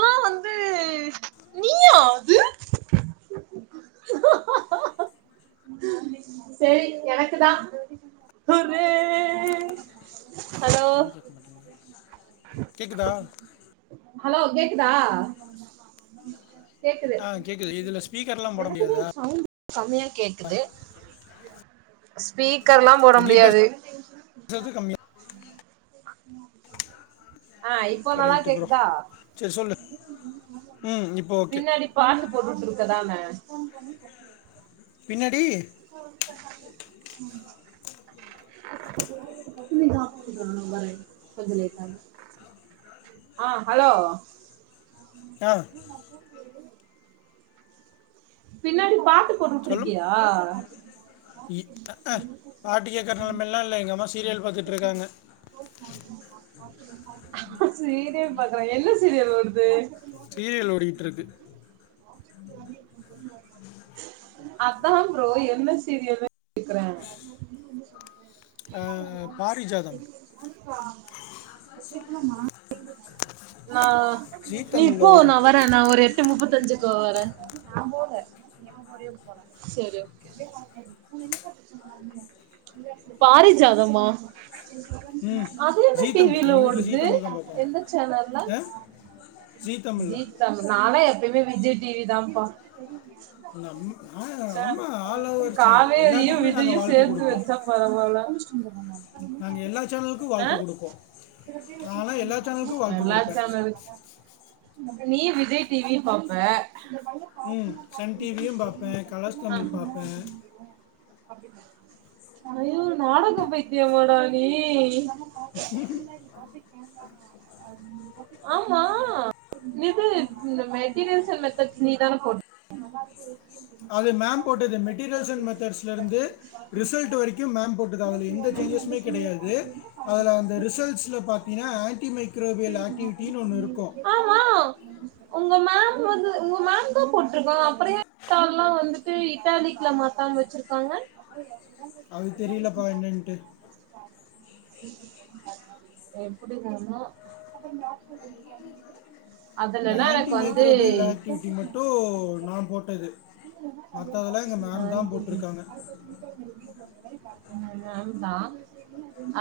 நா வந்து நீயா அது சரி எனக்குதா ஒரே ஹலோ சத்தமே கேக்க மாட்டேங்கு கேக்குதா ஹலோ கேக்குதா கேக்குது ஆ கேக்குது இதுல ஸ்பீக்கர்லா போட முடியாதா சமையா கேக்குதே ஸ்பீக்கர்ல்லா போட முடியாது ட்டது கம்யா [inaudible] ஆ இப்போ நல்லா ரைட்டு ப்ரோ கேக்குதா சரி சொல்லு ம் இப்போ ஓகே பின்னாடிப் பாட்டு போட்டுட்ருக்கதான பின்னாடி ம் நி சாப்டு ஆ ஹலோ ஆ பின்னாடி பா சொல்லும் இ பாட்டு கேககற் நெலமல்லா இல்ல எங்க அம்மா சீரியல் பாத்துட்ருக்காங்க சீரியல் பாக்குறே என்ன சீரியல் வர்தே சீரியல் ஓடிட்ருக்கு [unintelligible] அத்தா ப்ரோ என்ன சீரியல்லு இக்றே அ பாரிஜாதம் நா ஜீ நீ இப்போ தமிழில் ஓடிட்டு நான் வரே இருக்கு நான் ஒரு எட்டு முப்பத்தஞ்சுக்கு வரே சரி ஓகே [unintelligible] பாரி ஜாதம்மா ம் அது என்ன ஜீ டி வி தமிழ் ல எங்கள் வீட்டில் ஜீ ஓடுது தமிழ் தான் பார்ப்பாங்க எந்த சேனல்ல ஆ ஜீ தமிழ்ல தமிழ் நால்லா எப்பயுமே விஜய் டி வி தாம்ப்பா நம்ம நான் அம்மா ஆல் ஓவர் சேனல் காவேரியு எல்லாத்துக்குமே விஜையு நாங்கள் வாழ்க்கை சேத்து வச்சோ பரவால்ல நாங்க எல்லா சேனலுக்கு ஆ வாழ்க்க குடுக்குவோ நால்லா எல்லா சேனலுக்கு வாழ்க்க எல்லா குடுப்பே சேனலு நீ விஜய் டி வி பாப்ப ம் சன் டி வி யு பாப்பே கலர்ஸ் தமிழ் பாப்பே ஐய்யோ நாடக பைத்தியமாடா நீ உஹ ஆமா இது இந்த மெ ட்டிரியல்ஸ் அன் மெத்தட் நீதான போட் அது மேம் போட்டது மெட்டீரியல்ஸ் அன் மெத்தட்ஸ்ல இருந்து ரிசல்ட் வரைக்கும் மேம் போட்டது அதுல எந்த சேன்ஜஸ்மே கெடையாது அதுல அந்த ரிசல்ஸ்ல பாத்தியின்னா ஆன்டி மைக்ரோவியல் ஆக்டிவிட்டின்னு ஒன்னு இருக்கு ஆமா உங்க மேம் வந்து உங்க மேம்தா போட்டிருக்காங்க அப்பறோ ஏ ட்டால்லா வந்துட்டு இட்டாலிக்குல மாத்தாம வச்சிருக்காங்க அது தெரியலப்பா என்னன்ட்டு எப்புடி வேணா அதுலல்லா எனக்கு வந் க்ரோபியல் ஆக்டிவிட்டி மட்டு நா போட்டது மத்ததெல்லா எங்க மேம்தா போட்ருக்காங்க உங்க மேம்தா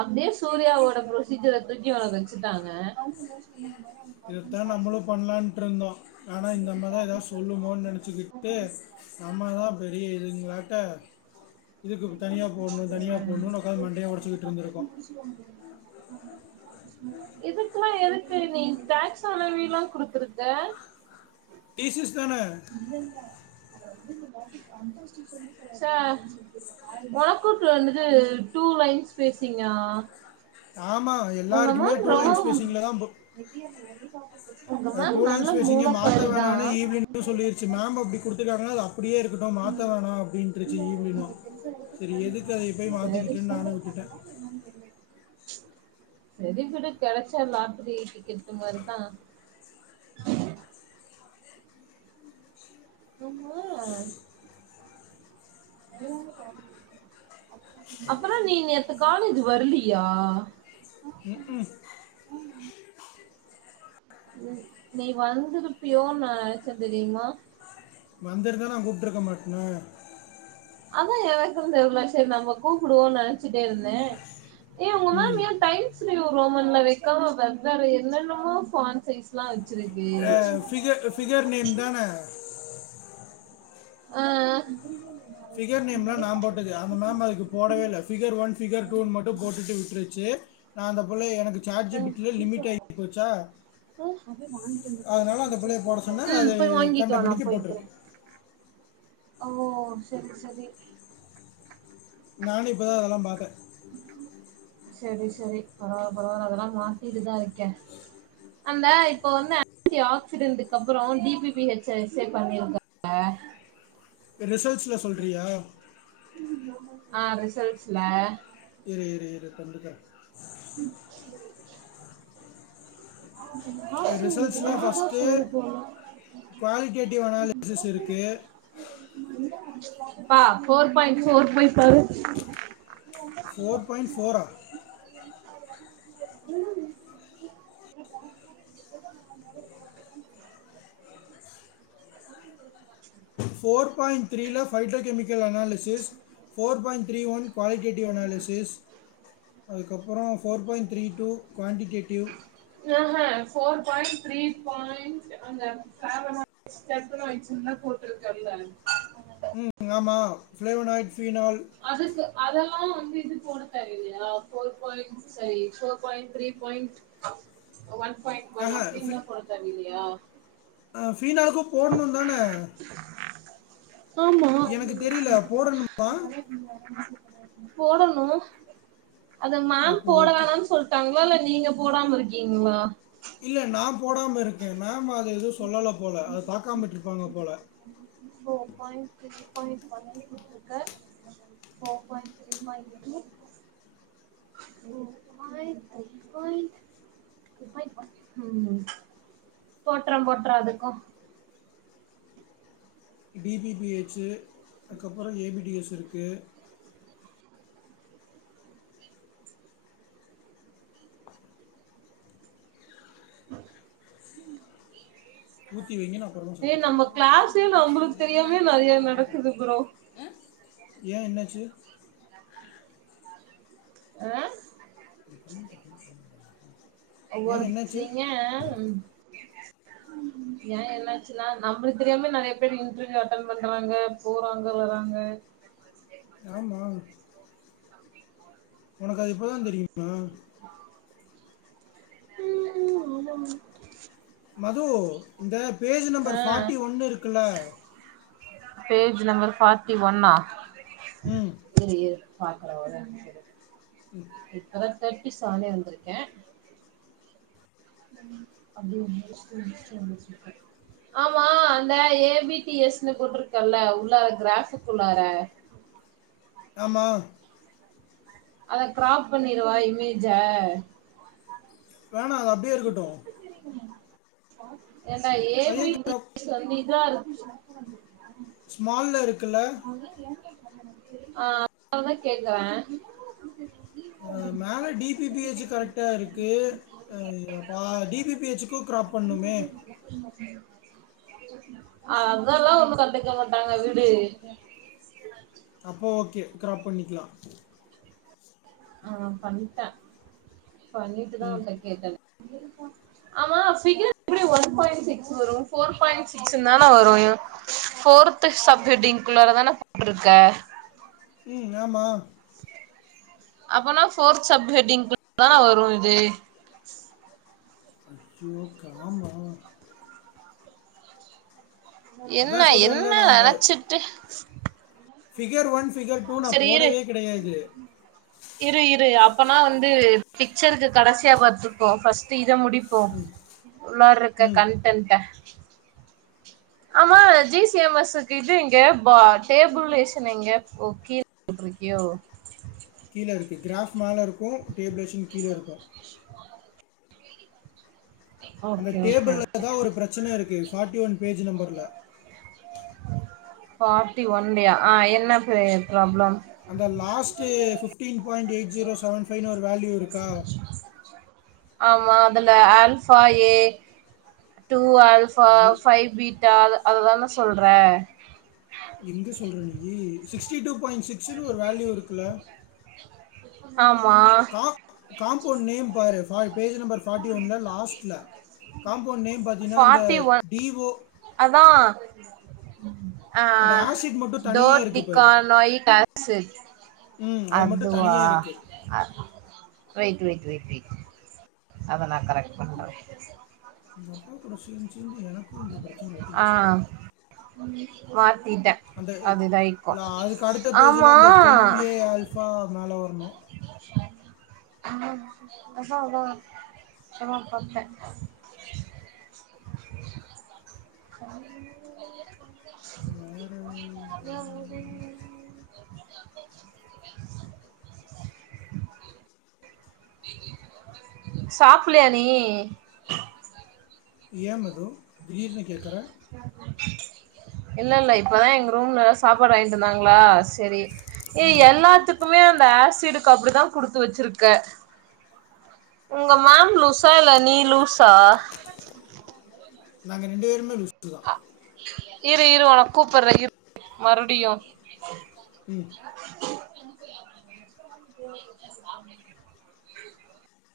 அப்டியே சூர்யாவோட ப்ரொசீஜர தூக்கி உனக்கு வச்சுட்டாங்க ரச முங்க அ [inaudible] இதத்தா நம்மளு பண்ணலான்ட்டு இருந்தோ ஆனா இந்த அம்மாதா எதாவ் சொல்லுமோ நெனச்சுக்கிட்டு நம்மாதா பெரிய இதுங்காட்ட இதுக்கு தனியா போடனு தனியா போடணுன்னு உக்காந்து மண்டைய ஒடச்சிக்கிட்டு இருந்துருக்கோ இதுக்குல்லா எதுக்கு நீ டேக்ஸ் அளவில்லா குடுத்துருக்க டீசிஸ் தானே சே ஒனக்கூ டு வந்துடு டூ லைன்ஸ் ஸ்பேசீங்க ஆமா எல்லாருக்குமே டூலைன்ஸ் ஸ்பேஸிங்கிலதா போ நித்யா என்ன ஒரே காப்பி அது டூ லைன்ஸ் ஸ்பேசிங்கு மாத்த வேணான்னு ஈவினி சொல்லிருச்சு மேம் அப்டி குடுத்துக்காங்க அது அப் அப்டியே இருக்கட்டு மாத்த வேணா அப்டின்ட்டுருச்சு ஈவ்லினு செரி எதுக்கு அதை போய் மாத்திக்கிட்டேன்னு நானு விட்டுட்டே என்னன்னு தெரியல செரி விடு கெடச்சா லாட்ரி டிக்கெட்டு மார்தா சும்மா எல்லாரு [inaudible] அப்பன்னா நீ நேத்து காலேஜ் வர்லியா ம் ம் ம் நீ வந்திருப்பியோன்னு நா நெனச்சே தெரியுமா வந்துருந்தா நா கூப்ட்டுருக்க மாட்டேனா அதா எனக்கு தெர்ல சரி நம்ம கூப்புடுவோனு நெனச்சிட்டே இருந்தே ஏ உங்க மேம் ம் ஏ டைம்ஸ் நியூ ரோமன்ல வைக்காம வெவ் வேற என்னென்னமோ ஃபான்ட்ஸ் சைஸ் ல்லா வெச்சிருக்கு அ ஃபிகர் ஃபிகர் நேம் தானே ஆ ஃபிகர் நேம்லா நா போட்டது அந்த மேம் அதுக்கு போடவே இல்ல ஃபிகர் ஒன் ஃபிகர் டூன்னு மட்டு போட்டுட்டு விட்ருச்சு நா அந்த போல எனக்கு சாட் ஜி ஆ பி டிலயு லிமிட் ஆகி போச்சா ம் அதனால அந்த பிள்ளைய போட சொன்னேன் அது போய் வாங்கிட்டு வா நா கண்டமேடிக்கு போய்க்கிறே போட்டிருக்கு ஓ சரி சரி நானு இப்போதா அதெல்லா பாத்தே சரி சரி பரவால பரவால அதெல்லா மாத்திட்டுதா இருக்கே அந்த இப்ப வந்து ஆன்டி ஆக்சிடென்க்கு அப்புறோ டி பி பி எக்ஸைஸே பண்ணிருக்க அ ரிசல்ட்ஸ்ல சொல்றியா அ ரிசல்ட்ஸ்ல இரு இரு இரு கண்டுக்கற ம் இன்னைக்கு ரிசல்ட்ஸ்ல நெறைய தா ஃபர்ஸ்ட்டு சோறு போட்ணு குவாலிட்டேட்டிவ் அனாலிசிஸ் இருக்கு பா ஃபோர் பாயிண்ட் ஃபோர் [inaudible] பாரு ஃபோர் பாயிண்ட் ஃபோர் ஆ ஃபோர் பாயிண்ட் த்ரீல phytochemical analysis four point three one qualitative analysis அதுக்கப்புறோ four point three two quantitative அஹா ஃபோர் பாயிண்ட் த்ரீ பாயி்ண்ட் அந்த ஃபாரகா [unintelligible] வெச்சுன்லா போட்டுருக்கல ஆமா ஃபிளேவுனோய்ட் ஃபீனால் அதுக்கு அதெல்லா வந்து இது போட தேவ இல்லையா ஃபோர் பாயி் சரி four point three point one point one ஆஹா அப்டின்ல்லா போட தேவ இல்லையா அ ஃபீ நாக்கு போட்ணு தானே ஆமா எனக்கு தெரியல போடணுமா போடணு அத மேம் அப்போ போட ஓகே வேணானு சொல் டாங்ளோ இல்ல நீங்க போடாம இருக்கீங்களா இல்ல நா போடாம இருக்கே மேம் அத எதுவு சொல்லல போல அத பாக்காம விட்ருபாங்க போல ஃபோர் பாயிண்ட் த்ரி பாயிண்ட் [unintelligible] இருக்கு four point three minus point three point [unintelligible] ட்றம் போட்று அதுக்கு டி பி பி ஹெச்சு அதுக்கப்புறோ ஏ பி டி எஸ் இருக்கு ஆஹ ஊத்தி வைங்க நா அப்பறமா ஏ சொல்றேன் நம்ம கிளாஸே நம்மளுக்கு தெரியாமே [unintelligible] என்ன நெறைய பண்றது நடக்குது ப்ரோ ஏ என்னாச்சு அ ஏன் என்னாச்சு ஒருச்சிங்க ஏ என்னாச்சுன்னா நம்மளுக்கு தெரியாமே நறைய பேர் இன்டர்வியூ அட்டன் பண்றாங்க போறாங்க வராங்க ஆமா உனக்கு அது இப்பதா தெரியுமா ம் ம் ஆமாம் மது இந்த பேஜ் ஆ நம்பர் ஃபாட்டி ஒன் இருக்குல பேஜ் நம்பர் ஃபார்ட்டி ஒன்னா ம் இரு இரு பாக்குறே ஒரே நிமிஷ இரு ம் இப்பதா தேர்ட்டி செவனே வந்திருக்கே அப்டியே இரு [unintelligible] ஆமா அந்த ஏ பி டி எஸ் ன்னு போட்டிருக்கல்ல உள்ளார கிராஃப்க்குள்ளார ஆமா அத க்ராப் பண்ணிறவா இமேஜ வேணா அது அப்டியே இருக்கட்டு ஏன்டா ஏ அது பி ஏன் டி கர சொன்னிதா இருக் ஸ்மால்ல இருக்குல ஆ [inaudible] தா கேக்குறே ஆ மேல டி பி பி ஹச் கரெக்டா இருக்கு பா டி பி பி ஹெச்சுக்கு கிராப் பண்னுமே ஆ அதெல்லா ஒண்ணு கண்டுக்க மாட்டாங்க விடு அப்போ ஓகே க்ராப் பண்ணிக்கலா ஆ பண்டே பண்ணிட்டுதா ம் உன்ட்ட கேட்டே ஆமா ஃபிகர் எப்டி ஒன் பாயிண்ட் சிக்ஸ் வரு ஃபோர் பாயிண்ட் சிக்ஸ்னு தானே வரு ஃபோர்த்து சப்ஹெட்டிங்குள்ளாரதான போட்ருக்க ம் ஆமா அப்போனா ஃபோர் சப் ஹெட்டிங் குள்ளாரதான வரு இது ஐயோ காமா என்ன அதான் என்ன சொல்றேன்ல நான் அந்த நினைச்சிட்டு ஃபிகர் ஒன் ஃபிகர் டூ நா செரி இரு போடவே கிடையாது இரு இரு அப்பனா வந்து பிக்சருக்கு கடசியா பாத்துப்போ ஃபஸ் ட்டு இத முடிப்போ ம் உள்ளாற இருக்க ம் கன்டென்ட்ட ஆமா ஜி சி எம் எஸ்ஸுக்கு இது எங்க டேபிளேஷன் எங்க ஓ கீழ போட்டு றிக்கியோ கீழருக்கு க்ராஃப் மேலருக்கு டேபிளேஷன் கீழ இருக்கு அந்த ஓகே ஓகே ஓகே டேபிள்லதா ஒரு பிரச்சன இருக்கு ஃபார்ட்டி ஒன் பேஜ் நம்பர்ல ஃபார்ட்டி ஒன்ட யா ஆ என்ன பெ ப்ராப்ளம் அந்த last fifteen point eight zero seven ஃபைவ்னு ஒரு வேல்யூ இருக்கா ஆமா அதுல alpha A two alpha five beta அத அதுதான சொல்ற எங்கே சொல்றே நீயி சிக்ஸ்டி டூ பாயிண்ட் சிக்ஸ்ஸுன் ஒரு வேல்யூ இருக்குல்ல ஆம்மா அ காம்பௌண்ட் நேம் பாரு ஃபை பேஜு நம்பர் ஃப் ஃபார்ட்டி ஒன் ல லாஸ்ட் ல காம்பௌண்ட் நேம் பாத்திங்கன்னா இந்த ஃபார்ட்டி ஒன் டி ஓ அதா ஆ ஆ அந்த ஆசிட் மட்டும் தனியா டோர் இருக்கு பாரு. டிக்கான் ஐ கேப்ஸூ ம். அது மட்டும் அத்துவா தனியா இருக்கு. அ வெயிட் வெயிட் வெயிட் வெயிட் அத நா கரெக்ட் பண்ற இந்த அப்பா கூட சேர்ந்து சேர்ந்து எனக்கு இந்த பிரச்சனை ஒட்டிக்கிச்சு போல ம் மாத்திட்ட அந்த ல் லா அதுக்கு அடுத்த பேஜுல ஆமா இந்த டென் ஏ ஆல்ஃபா மேல வர்ணு அதா அதா இப்ப தா பாத்தே [inaudible] ம் [inaudible] சாப்பிட்லையா நீ ஏ மது திடீர்னு கேக்குற இல்ல இல்ல இப்பதா எங்க ரூம்ல்ல சாப்பாடு வாங்கிட்டு வந்தாங்களா தெரியு ஏ ம் எல்லாத்துக்குமே அந்த ஆசிடுக்கு அப்டிதா குடுத்து வெச்சிருக்க உங்க மேம் லூஸா இல்ல நீ லூஸா நாங்க ரெண்டு பேருமே லுசு தா அ இரு இரு உனக்கு கூப்பட்ற இரு மறுவடியு ம்